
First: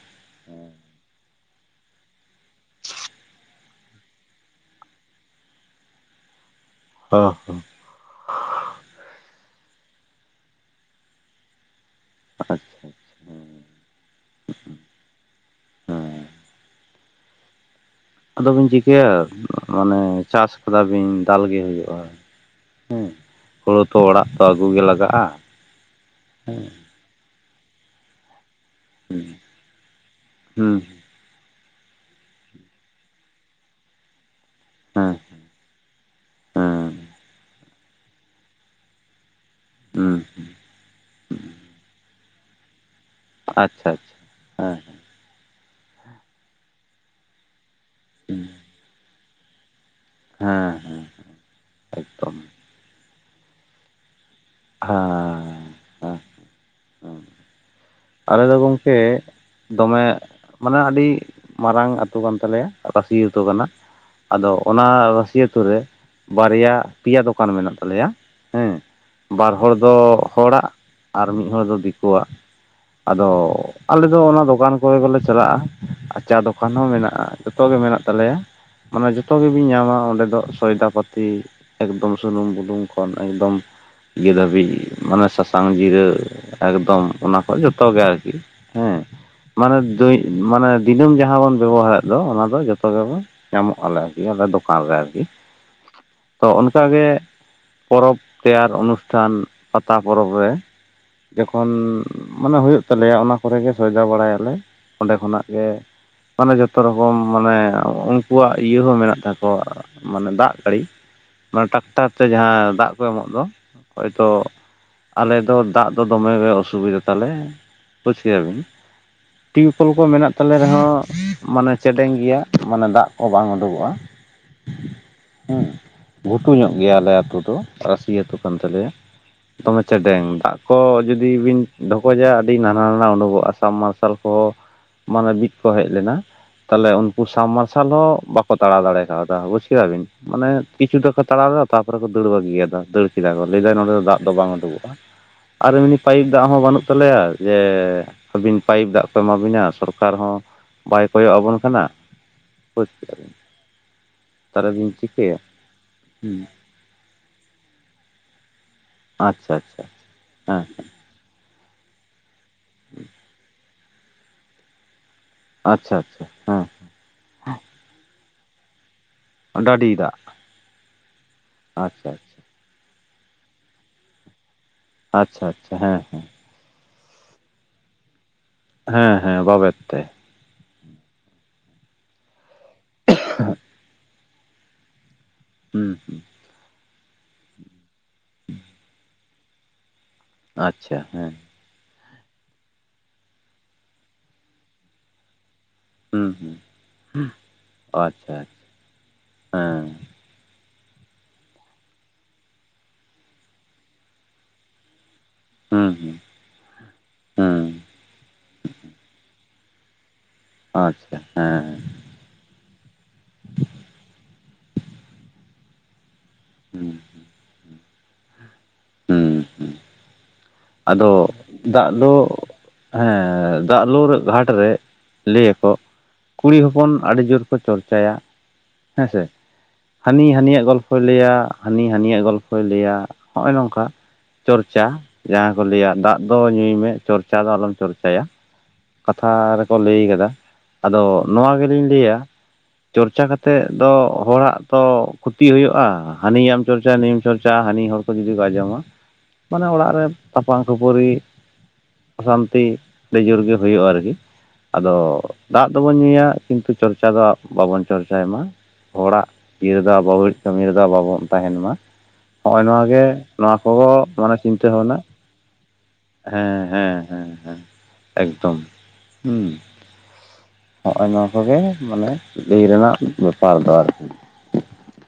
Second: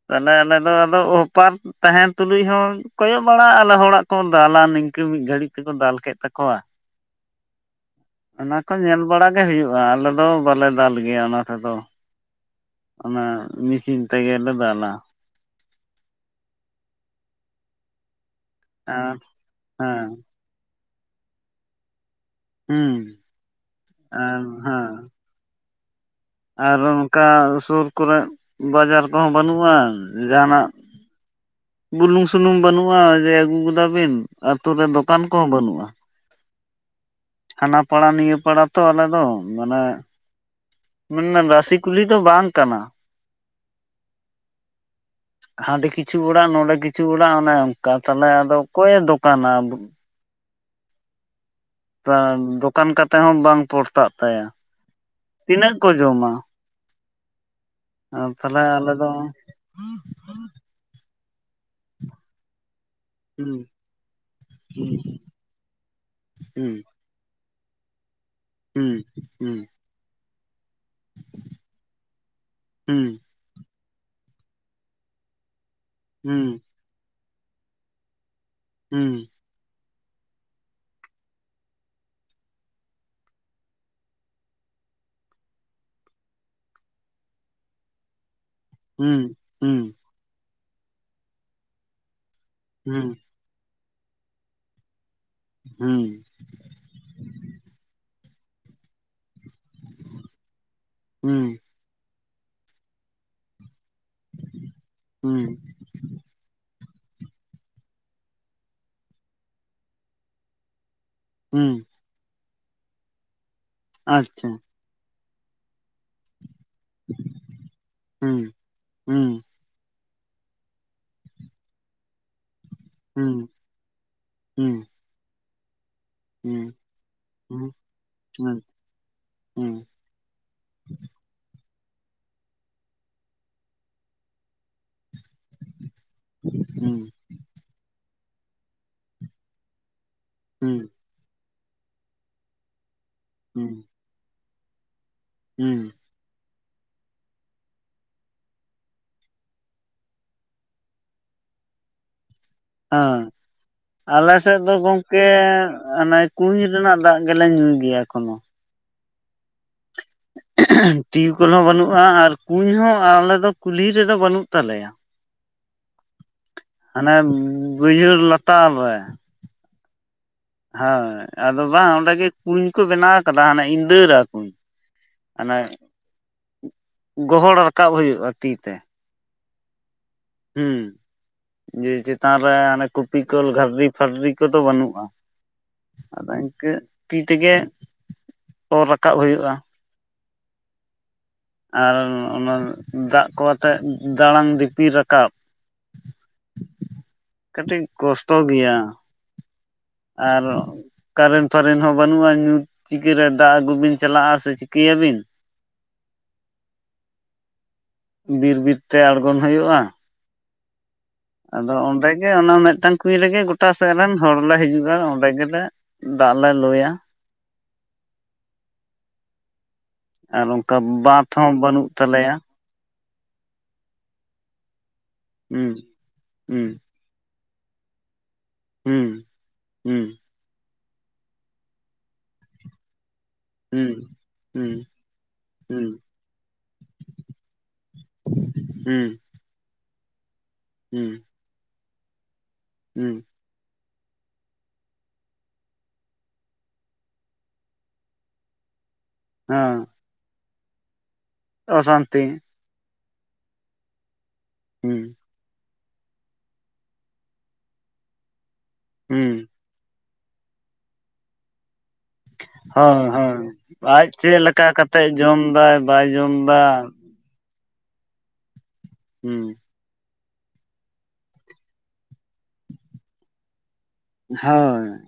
A: ᱛᱟᱦᱚᱞᱮ ᱟᱞᱮ ᱫᱚ ᱟᱫᱚ ᱦᱚᱯᱟᱨ ᱛᱟᱦᱮᱸᱱ ᱛᱩᱞᱩᱡ ᱦᱚᱸ ᱠᱚᱭᱚᱜ ᱵᱟᱲᱟᱜ ᱟᱞᱮ ᱦᱚᱲᱟᱜ ᱠᱚ ᱫᱟᱞᱟ ᱱᱤᱝᱠᱟᱹ ᱢᱤᱫ ᱜᱷᱟᱹᱲᱤᱡ ᱛᱮᱠᱚ ᱫᱟᱞ ᱠᱮᱫ ᱛᱟᱠᱚᱣᱟ᱾
B: ᱚ ᱦᱚ᱾
A: ᱚᱱᱟ ᱠᱚ ᱧᱮᱞ ᱵᱟᱲᱟ ᱜᱮ ᱦᱩᱭᱩᱜ-ᱟ, ᱟᱞᱮ ᱫᱚ ᱵᱟᱞᱮ ᱫᱟᱞ ᱜᱮᱭᱟ ᱚᱱᱟ ᱛᱮᱫᱚ᱾
B: ᱟᱪᱪᱷᱟ ᱟᱪᱪᱷᱟ
A: ᱚᱱᱟ
B: ᱦᱮᱸ
A: ᱢᱮᱥᱤᱱ ᱛᱮᱜᱮᱞᱮ ᱫᱟᱞ
B: ᱦᱮᱸ ᱟᱫᱚ ᱵᱤᱱ ᱪᱤᱠᱟᱹᱭᱟ
A: ᱟᱨ
B: ᱢᱟᱱᱮ
A: ᱦᱮᱸ
B: ᱪᱟᱥ ᱠᱟᱫᱟ ᱵᱤᱱ ᱫᱟᱞ ᱜᱮ ᱦᱩᱭᱩᱜ-ᱟ᱾
A: ᱦᱩᱸ
B: ᱦᱮᱸ, ᱦᱳᱲᱳ ᱛᱚ ᱚᱲᱟᱜ
A: ᱟᱨ
B: ᱫᱚ ᱟᱹᱜᱩ ᱜᱮ
A: ᱦᱮᱸ
B: ᱞᱟᱜᱟᱜᱼᱟ᱾ ᱦᱮᱸ
A: ᱟᱨ ᱚᱱᱠᱟ ᱥᱩᱨ ᱠᱚᱨᱮ᱾ ᱵᱟᱡᱟᱨ ᱠᱚᱦᱚᱸ ᱵᱟᱹᱱᱩᱜᱼᱟ ᱡᱟᱦᱟᱱᱟᱜ
B: ᱦᱮᱸ
A: ᱵᱩᱞᱩᱝ ᱥᱩᱱᱩᱢ ᱵᱟᱹᱱᱩᱜᱼᱟ ᱡᱮ ᱟᱹᱜᱩ ᱜᱚᱫᱟ ᱵᱤᱱ ᱟᱛᱩ ᱨᱮ
B: ᱦᱮᱸ
A: ᱫᱚᱠᱟᱱ ᱠᱚᱦᱚᱸ ᱵᱟᱹᱱᱩᱜᱼᱟ
B: ᱦᱮᱸ
A: ᱦᱟᱱᱟ ᱯᱟᱲᱟ ᱱᱤᱭᱟᱹ ᱯᱟᱲᱟ ᱛᱚ ᱟᱞᱮ ᱫᱚ ᱢᱟᱱᱮ
B: ᱦᱩᱸ ᱦᱩᱸ᱾
A: ᱢᱟᱱᱮ ᱨᱟᱥᱤ ᱠᱩᱞᱦᱤ ᱫᱚ ᱵᱟᱝ ᱠᱟᱱᱟ᱾
B: ᱟᱪᱪᱷᱟ ᱟᱪᱪᱷᱟ ᱦᱮᱸ᱾
A: ᱦᱟᱸᱰᱮ ᱠᱤᱪᱷᱩ ᱚᱲᱟᱜ ᱱᱚᱸᱰᱮ ᱠᱤᱪᱷᱩ ᱚᱲᱟᱜ ᱚᱱᱮ ᱚᱱᱠᱟ ᱛᱟᱦᱚᱞᱮ
B: ᱦᱮᱸ
A: ᱟᱫᱚ ᱚᱠᱚᱭ ᱮ ᱫᱚᱠᱟᱱᱟ᱾
B: ᱦᱮᱸ᱾ ᱮᱠᱫᱚᱢ
A: ᱫᱚᱠᱟᱱ ᱠᱟᱛᱮ ᱦᱚᱸ ᱵᱟᱝ ᱯᱚᱲᱛᱟᱜ ᱛᱟᱭᱟ᱾
B: ᱦᱮᱸ᱾
A: ᱛᱤᱱᱟᱹᱜ ᱠᱚ
B: ᱦᱮᱸ
A: ᱡᱚᱢᱟ!
B: ᱦᱮᱸ ᱟᱞᱮ ᱫᱚ
A: ᱛᱟᱦᱚᱞᱮ ᱫᱚ
B: ᱜᱚᱢᱠᱮ ᱫᱚᱢᱮ ᱢᱟᱱᱮ ᱟᱹᱰᱤ ᱢᱟᱨᱟᱝ ᱟᱹᱛᱩ ᱠᱟᱱ ᱛᱟᱞᱮᱭᱟ ᱨᱟᱹᱥᱤ ᱟᱹᱛᱩ
A: ᱦᱩᱸ
B: ᱠᱟᱱᱟ᱾ ᱟᱫᱚ ᱚᱱᱟ ᱨᱟᱹᱥᱤ ᱟᱹᱛᱩ ᱨᱮ ᱵᱟᱨᱭᱟ
A: ᱦᱩᱸ
B: ᱯᱮᱭᱟ ᱫᱚᱠᱟᱱ ᱢᱮᱱᱟᱜ ᱛᱟᱞᱮᱭᱟ᱾ ᱦᱮᱸ
A: ᱦᱩᱸ
B: ᱵᱟᱨ
A: ᱦᱩᱸ᱾
B: ᱦᱚᱲ ᱫᱚ ᱦᱚᱲᱟᱜ ᱟᱨ ᱢᱤᱫ ᱦᱚᱲ ᱫᱚ ᱫᱤᱠᱩᱣᱟᱜ᱾
A: ᱦᱩᱸ
B: ᱟᱫᱚ ᱟᱞᱮ ᱫᱚ ᱚᱱᱟ ᱫᱚᱠᱟᱱ ᱠᱚᱨᱮ ᱜᱮᱞᱮ ᱪᱟᱞᱟᱜᱼᱟ ᱟᱨ ᱪᱟ
A: ᱦᱩᱸ
B: ᱫᱚᱠᱟᱱ ᱦᱚᱸ ᱢᱮᱱᱟᱜᱼᱟ᱾ ᱡᱚᱛᱚ ᱜᱮ ᱢᱮᱱᱟᱜ ᱛᱟᱞᱮᱭᱟ ᱢᱟᱱᱮ
A: ᱦᱩᱸ
B: ᱡᱚᱛᱚ ᱜᱤ ᱵᱤᱱ ᱧᱟᱢᱟ ᱚᱸᱰᱮ ᱫᱚ ᱥᱚᱭᱫᱟ ᱯᱟᱹᱛᱤ ᱮᱠᱫᱚᱢ ᱥᱩᱱᱩᱢ ᱵᱩᱞᱩᱝ ᱠᱷᱚᱱ ᱮᱠᱫᱚᱢ᱾ ᱤᱭᱟᱹ ᱫᱷᱟᱹᱵᱤᱡ ᱢᱟᱱᱮ ᱥᱟᱥᱟᱝ ᱡᱤᱨᱟᱹ ᱮᱠᱫᱚᱢ ᱚᱱᱟ ᱠᱷᱚᱡ ᱡᱚ ᱛᱚ ᱜᱮ ᱟᱨᱠᱤ ᱦᱮᱸ
A: ᱦᱩᱸ
B: ᱢᱟᱱᱮ
A: ᱦᱩᱸ ᱦᱩᱸ
B: ᱫᱳᱭ ᱢᱟᱱᱮ ᱫᱤᱱᱟᱹᱢ ᱡᱟᱦᱟᱸ ᱵᱚᱱ ᱵᱮᱵᱚᱦᱟᱨᱮᱫ ᱫᱚ ᱚᱱᱟ ᱫᱚ ᱡᱚᱛᱚ
A: ᱦᱩᱸ
B: ᱜᱮᱵᱚᱱ ᱧᱟᱢᱚᱜ ᱟᱞᱮ ᱟᱨᱠᱤ ᱟᱞᱮ ᱫᱚᱠᱟᱱ ᱨᱮ ᱟᱨᱠᱤ᱾
A: ᱦᱩᱸ᱾
B: ᱛᱚ ᱚᱱᱠᱟ ᱜᱮ ᱯᱚᱨᱚᱵᱽ ᱛᱮᱭᱟᱨ ᱚᱱᱩᱥᱴᱷᱟᱱ ᱯᱟᱛᱟ ᱯᱚᱨᱚᱵᱽ ᱨᱮ᱾
A: ᱦᱩᱸ ᱦᱩᱸ
B: ᱡᱚᱠᱷᱚᱱ ᱢᱟᱱᱮ ᱦᱩᱭᱩᱜ ᱛᱟᱞᱮᱭᱟ ᱚᱱᱟ᱾ ᱠᱚᱨᱮ ᱜᱮ ᱥᱚᱭᱫᱟ ᱵᱟᱲᱟᱭᱟᱞᱮ ᱚᱸᱰᱮ ᱠᱷᱚᱱᱟᱜ
A: ᱦᱩᱸ
B: ᱜᱮ᱾ ᱢᱟᱱᱮ ᱡᱚᱛᱚ ᱨᱚᱠᱚᱢ ᱢᱟᱱᱮ ᱩᱱᱠᱩᱣᱟᱜ ᱤᱭᱟᱹ ᱦᱚᱸ ᱢᱮᱱᱟᱜ ᱛᱟᱠᱚᱣᱟ᱾ ᱢᱟᱱᱮ ᱫᱟᱜ ᱜᱟᱹᱲᱤ᱾ ᱢᱟᱱᱮ
A: ᱦᱩᱸ
B: ᱴᱨᱟᱠᱴᱟᱨ ᱛᱮ ᱡᱟᱦᱟᱸ ᱫᱟᱜ ᱠᱚ ᱮᱢᱚᱜ ᱫᱚ ᱦᱚᱭᱛᱳ
A: ᱟᱪᱪᱷᱟ
B: ᱟᱞᱮ ᱫᱚ ᱫᱟᱜ ᱫᱚ ᱫᱚᱢᱮ ᱜᱮ ᱚᱥᱩᱵᱤᱫᱷᱟ ᱛᱟᱞᱮ ᱵᱩᱡ ᱠᱮᱫᱟ
A: ᱦᱩᱸ
B: ᱵᱤᱱ᱾
A: ᱦᱩᱸ
B: ᱴᱤᱭᱩᱠᱚᱞ ᱠᱚ ᱢᱮᱱᱟᱜ ᱛᱟᱞᱮ ᱨᱮᱦᱚᱸ ᱢᱟᱱᱮ ᱪᱮᱰᱮᱝ ᱜᱮᱭᱟ᱾ ᱢᱟᱱᱮ ᱫᱟᱜ ᱠᱚ
A: ᱦᱩᱸ
B: ᱵᱟᱝ ᱩᱰᱩᱠᱚᱜᱼᱟ
A: ᱦᱩᱸ
B: ᱦᱮᱸ᱾ ᱜᱷᱩᱴᱩ
A: ᱦᱩᱸ ᱦᱩᱸ
B: ᱧᱚᱜ ᱜᱮᱭᱟ ᱟᱞᱮ ᱟᱹᱛᱩ ᱫᱚ
A: ᱦᱩᱸ
B: ᱨᱟᱹᱥᱤ ᱟᱹᱛᱩ ᱠᱟᱱ
A: ᱦᱩᱸ
B: ᱛᱟᱞᱮᱭᱟ, ᱫᱚᱢᱮ
A: ᱦᱩᱸ
B: ᱪᱮᱰᱮᱝ ᱫᱟᱜ ᱠᱚ ᱡᱩᱫᱤ ᱵᱤᱱ ᱰᱷᱚᱠᱡᱟ ᱟᱹᱰᱤ ᱱᱟᱱᱟ ᱱᱟᱱᱟ ᱩᱰᱩᱠᱚᱜᱼᱟ ᱥᱟᱵ ᱢᱟᱨᱥᱟᱞ ᱠᱚᱦᱚᱸ ᱢᱟᱱᱮ ᱵᱤᱫ ᱠᱚ ᱦᱮᱡ ᱞᱮᱱᱟ᱾ ᱛᱟᱦᱞᱮ
A: ᱦᱩᱸ
B: ᱩᱱᱠᱩ ᱥᱟᱵ ᱢᱟᱨᱥᱟᱞ ᱦᱚᱸ ᱵᱟᱠᱚ ᱛᱟᱲᱟᱣ ᱫᱟᱲᱮ ᱠᱟᱣᱫᱟ ᱵᱩᱡ ᱠᱮᱫᱟ ᱵᱤᱱ᱾ ᱢᱟᱱᱮ ᱠᱤᱪᱷᱩ ᱫᱚᱠᱚ ᱛᱟᱲᱟᱣᱫᱟ ᱛᱟᱯᱚᱨᱮ ᱠᱚ ᱫᱟᱹᱲ ᱵᱟᱹᱜᱤᱭᱟᱫᱟ ᱫᱟᱹᱲ ᱠᱮᱫᱟ ᱠᱚ ᱞᱟᱹᱭ ᱫᱟᱭ
A: ᱦᱩᱸ ᱦᱩᱸ
B: ᱱᱚᱰᱮ ᱫᱚ ᱫᱟᱜ ᱫᱚ ᱵᱟᱝ ᱩᱰᱩᱠᱚᱜᱼᱟ ᱟᱨ
A: ᱦᱮᱸ
B: ᱮᱢᱱᱤ ᱯᱟᱭᱤᱯ ᱫᱟᱜ ᱦᱚᱸ ᱵᱟᱹᱱᱩᱜ ᱛᱟᱞᱮᱭᱟ ᱡᱮ ᱟᱹᱵᱤᱱ ᱯᱟᱭᱤᱯ ᱫᱟᱜ ᱠᱚ ᱮᱢᱟ ᱵᱤᱱᱟ ᱥᱚᱨᱠᱟᱨ ᱦᱚᱸ ᱵᱟᱭ ᱠᱚᱭᱚᱜ ᱟᱵᱚᱱ ᱠᱟᱱᱟ ᱾
A: ᱦᱮᱸ ᱟᱞᱮ ᱥᱮᱫ
B: ᱛᱟᱦᱚᱞᱮ
A: ᱫᱚ
B: ᱵᱤᱱ
A: ᱜᱚᱝᱠᱮ
B: ᱪᱤᱠᱟᱹᱭᱟ
A: ᱚᱱᱮ
B: ᱦᱩᱸ
A: ᱠᱩᱧ ᱠᱩᱧ ᱨᱮᱱᱟᱜ ᱫᱟᱜ ᱜᱮᱞᱮ ᱧᱩᱭ ᱜᱮᱭᱟ ᱮᱠᱷᱚᱱᱳ ᱾
B: ᱟᱪᱪᱷᱟ ᱟᱪᱪᱷᱟ ᱾
A: ᱴᱤᱭᱩᱠᱚᱞ ᱦᱚᱸ ᱵᱟᱹᱱᱩᱜ-ᱟ ᱟᱨ ᱠᱩᱧ ᱦᱚᱸ ᱟᱨ ᱟᱞᱮ ᱫᱚ ᱠᱩᱞᱦᱤ ᱨᱮᱫᱚ ᱵᱟᱹᱱᱩᱜ ᱛᱟᱞᱮᱭᱟ᱾
B: ᱟᱪᱪᱷᱟ ᱟᱪᱪᱷᱟ ᱦᱮᱸ᱾
A: ᱦᱟᱱᱮ ᱵᱟᱹᱭᱦᱟᱹᱲ ᱞᱟᱛᱟᱨ ᱨᱮ᱾
B: ᱰᱟᱹᱰᱤ ᱫᱟᱜ᱾
A: ᱦᱳᱭ ᱟᱫᱚ ᱵᱟᱝ ᱚᱸᱰᱮ
B: ᱟᱪᱪᱷᱟ
A: ᱜᱮ
B: ᱟᱪᱪᱷᱟ
A: ᱠᱩᱧ ᱠᱚ ᱵᱮᱱᱟᱣ ᱠᱟᱫᱟ ᱦᱟᱱᱮ ᱤᱫᱟᱹᱨᱟ ᱠᱩᱧ᱾
B: ᱟᱪᱪᱷᱟ
A: ᱦᱟᱱᱮ
B: ᱟᱪᱪᱷᱟ ᱦᱮᱸ ᱦᱮᱸ᱾
A: ᱜᱚᱦᱚᱲ ᱨᱟᱠᱟᱵ ᱦᱩᱭᱩᱜ-ᱟ ᱛᱤ ᱛᱮ᱾
B: ᱦᱮᱸ ᱦᱮᱸ ᱵᱟᱵᱮᱨ ᱛᱮ᱾
A: ᱦᱩᱸ ᱡᱮ ᱪᱮᱛᱟᱱ ᱨᱮ ᱦᱟᱱᱮ ᱠᱚᱯᱤᱠᱚᱞ ᱜᱟᱨᱰᱨᱤ-ᱯᱷᱟᱨᱰᱤ ᱠᱚᱫᱚ ᱵᱟᱹᱱᱩᱜ-ᱟ
B: ᱦᱩᱸ ᱦᱩᱸ
A: ᱟᱫᱚ ᱤᱱᱠᱟᱹ ᱛᱤ ᱛᱮᱜᱮ ᱚᱨ ᱨᱟᱠᱟᱵ ᱦᱩᱭᱩᱜ-ᱟ᱾
B: ᱟᱪᱪᱷᱟ ᱦᱮᱸ᱾
A: ᱟᱨ ᱚᱱᱟ ᱫᱟᱜ ᱠᱚ ᱟᱛᱮᱫ ᱫᱟᱬᱟᱱ ᱫᱤᱯᱤᱞ ᱨᱟᱠᱟᱵ᱾
B: ᱦᱩᱸ ᱦᱩᱸ
A: ᱠᱟᱹᱴᱤᱡ ᱠᱚᱥᱴᱚ
B: ᱟᱪᱪᱷᱟ
A: ᱜᱮᱭᱟ᱾
B: ᱦᱮᱸ
A: ᱟᱨᱚ ᱠᱟᱨᱮᱱ ᱯᱷᱟᱨᱮᱱ ᱦᱚᱸ ᱵᱟᱹᱱᱩᱜ-ᱟ ᱧᱩᱛ, ᱪᱤᱠᱟᱹᱨᱮ ᱫᱟᱜ ᱟᱹᱜᱩ ᱵᱤᱱ ᱪᱟᱞᱟᱜ-ᱟ ᱥᱮ ᱪᱤᱠᱟᱹᱭᱟᱵᱤᱱ?
B: ᱦᱩᱸ ᱦᱩᱸ, ᱦᱩᱸ᱾
A: ᱵᱤᱨ ᱵᱤᱨ ᱛᱮ ᱟᱲᱜᱚᱱ ᱦᱳᱭᱳᱜ-ᱟ᱾
B: ᱟᱪᱪᱷᱟ ᱦᱮᱸ᱾
A: ᱟᱫᱚ ᱚᱸᱰᱮᱜᱮ ᱚᱱᱟ ᱢᱤᱫᱴᱟᱝ ᱠᱩᱧ ᱨᱮᱜᱮ ᱜᱚᱴᱟ ᱥᱮᱫ ᱨᱮᱱ ᱦᱚᱲ ᱞᱮ ᱦᱤᱡᱩᱜ-ᱟ, ᱚᱸᱰᱮ ᱜᱮᱞᱮ ᱫᱟᱜ ᱞᱮ ᱞᱩᱭᱟ᱾
B: ᱦᱩᱸ ᱦᱩᱸ ᱦᱩᱸ
A: ᱟᱨ ᱚᱱᱠᱟ
B: ᱟᱫᱚ
A: ᱵᱟᱸᱫ ᱦᱚᱸ ᱵᱟᱹᱱᱩᱜ
B: ᱫᱟᱜ ᱫᱚ
A: ᱛᱟᱞᱮᱭᱟ
B: ᱦᱮᱸ ᱫᱟᱜ ᱞᱳᱨ ᱜᱷᱟᱴ ᱨᱮ ᱞᱟᱹᱭᱟᱠᱚ
A: ᱦᱩᱸ
B: ᱠᱩᱲᱤ
A: ᱦᱩᱸ
B: ᱦᱚᱯᱚᱱ ᱟᱹᱰᱤ ᱡᱳᱨ ᱠᱚ ᱪᱚᱨᱪᱟᱭᱟ ᱦᱮᱸᱥᱮ
A: ᱦᱩᱸ ᱦᱩᱸ
B: ᱦᱟᱹᱱᱤ ᱦᱟᱹᱱᱤᱭᱟᱜ ᱜᱚᱞᱯᱚᱭ, ᱞᱟᱹᱭᱟ ᱦᱟᱹᱱᱤ ᱦᱟᱹᱱᱤᱭᱟᱜ ᱜᱚᱞᱯᱚᱭ ᱞᱟᱹᱭᱟ᱾ ᱦᱚᱸᱜ-ᱚᱭ ᱱᱚᱝᱠᱟ
A: ᱦᱩᱸ ᱦᱩᱸ
B: ᱪᱚᱨᱪᱟ ᱡᱟᱦᱟᱸ
A: ᱦᱩᱸ
B: ᱞᱟᱹᱭᱟ ᱫᱟᱜ ᱫᱚ ᱧᱩᱭᱢᱮ ᱪᱚᱨᱪᱟ ᱫᱚ ᱟᱞᱚᱢ ᱪᱚᱨᱪᱟᱭᱟ᱾
A: ᱦᱩᱸ
B: ᱠᱟᱛᱷᱟ ᱨᱮᱠᱚ ᱞᱟᱹᱭ ᱠᱟᱫᱟ
A: ᱦᱩᱸ
B: ᱟᱫᱚ ᱱᱚᱣᱟ ᱜᱮᱞᱤᱧ ᱞᱟᱹᱭᱟ
A: ᱦᱩᱸ
B: ᱪᱚᱨᱪᱟ ᱠᱟᱛᱮ ᱛᱮᱫ ᱫᱚ ᱦᱚᱲᱟᱜ ᱛᱚ ᱠᱷᱚᱛᱤ ᱦᱩᱭᱩᱜ-ᱟ ᱦᱟᱹᱱᱤᱭᱟᱜ ᱮᱢ ᱪᱚᱨᱪᱟ ᱱᱩᱭᱟᱢ ᱪᱚᱨᱪᱟᱭᱟ ᱦᱟᱹᱱᱤ ᱦᱚᱲ ᱠᱚ ᱡᱩᱫᱤ ᱠᱚ ᱟᱸᱡᱚᱢᱟ ᱢᱟᱱᱮ
A: ᱦᱮᱸ
B: ᱚᱲᱟᱜ ᱨᱮ ᱛᱟᱯᱟᱝ ᱠᱷᱟᱹᱯᱟᱹᱨᱤ ᱚᱥᱟᱱᱛᱤ ᱟᱹᱰᱤ ᱡᱳᱨ ᱜᱮ ᱦᱩᱭᱩᱜ-ᱟ ᱟᱨᱠᱤ
A: ᱦᱩᱸ
B: ᱟᱫᱚ ᱫᱟᱜ ᱫᱚᱵᱚᱱ ᱧᱩᱭᱟ ᱠᱤᱱᱛᱩ ᱪᱚᱨᱪᱟ ᱫᱚ ᱵᱟᱵᱚᱱ ᱪᱚᱨᱪᱟᱭ ᱢᱟ᱾ ᱦᱚᱲᱟᱜ
A: ᱦᱩᱸ
B: ᱤᱭᱟᱹ ᱨᱮᱫᱚ *unintelligible* ᱠᱟᱹᱢᱤ ᱨᱮᱫᱚ ᱵᱟᱵᱚᱱ ᱛᱟᱦᱮᱱ ᱢᱟ᱾ ᱦᱚᱜ-ᱚᱭ ᱱᱚᱣᱟ ᱜᱮ
A: ᱦᱳᱭ ᱦᱳᱭ
B: ᱱᱚᱣᱟ ᱠᱚᱫᱚ
A: ᱟᱡ
B: ᱢᱟᱱᱮ
A: ᱪᱮᱫ
B: ᱪᱤᱱᱛᱟᱹ
A: ᱞᱮᱠᱟ
B: ᱵᱷᱟᱵᱽᱱᱟ
A: ᱠᱟᱛᱮᱜ ᱡᱚᱢ ᱫᱟᱭ ᱵᱟᱭ ᱡᱚᱢ ᱫᱟ
B: ᱦᱮᱸ ᱦᱮᱸ ᱦᱮᱸ᱾ ᱮᱠᱫᱚᱢ ᱦᱩᱸ᱾ ᱦᱚᱸᱜ-ᱚᱭ ᱱᱚᱣᱟ ᱠᱚᱜᱮ ᱢᱟᱱᱮ ᱞᱟᱹᱭ ᱨᱮᱱᱟᱜ ᱵᱮᱯᱟᱨ ᱫᱚ ᱟᱨᱠᱤ᱾
A: ᱦᱳᱭ᱾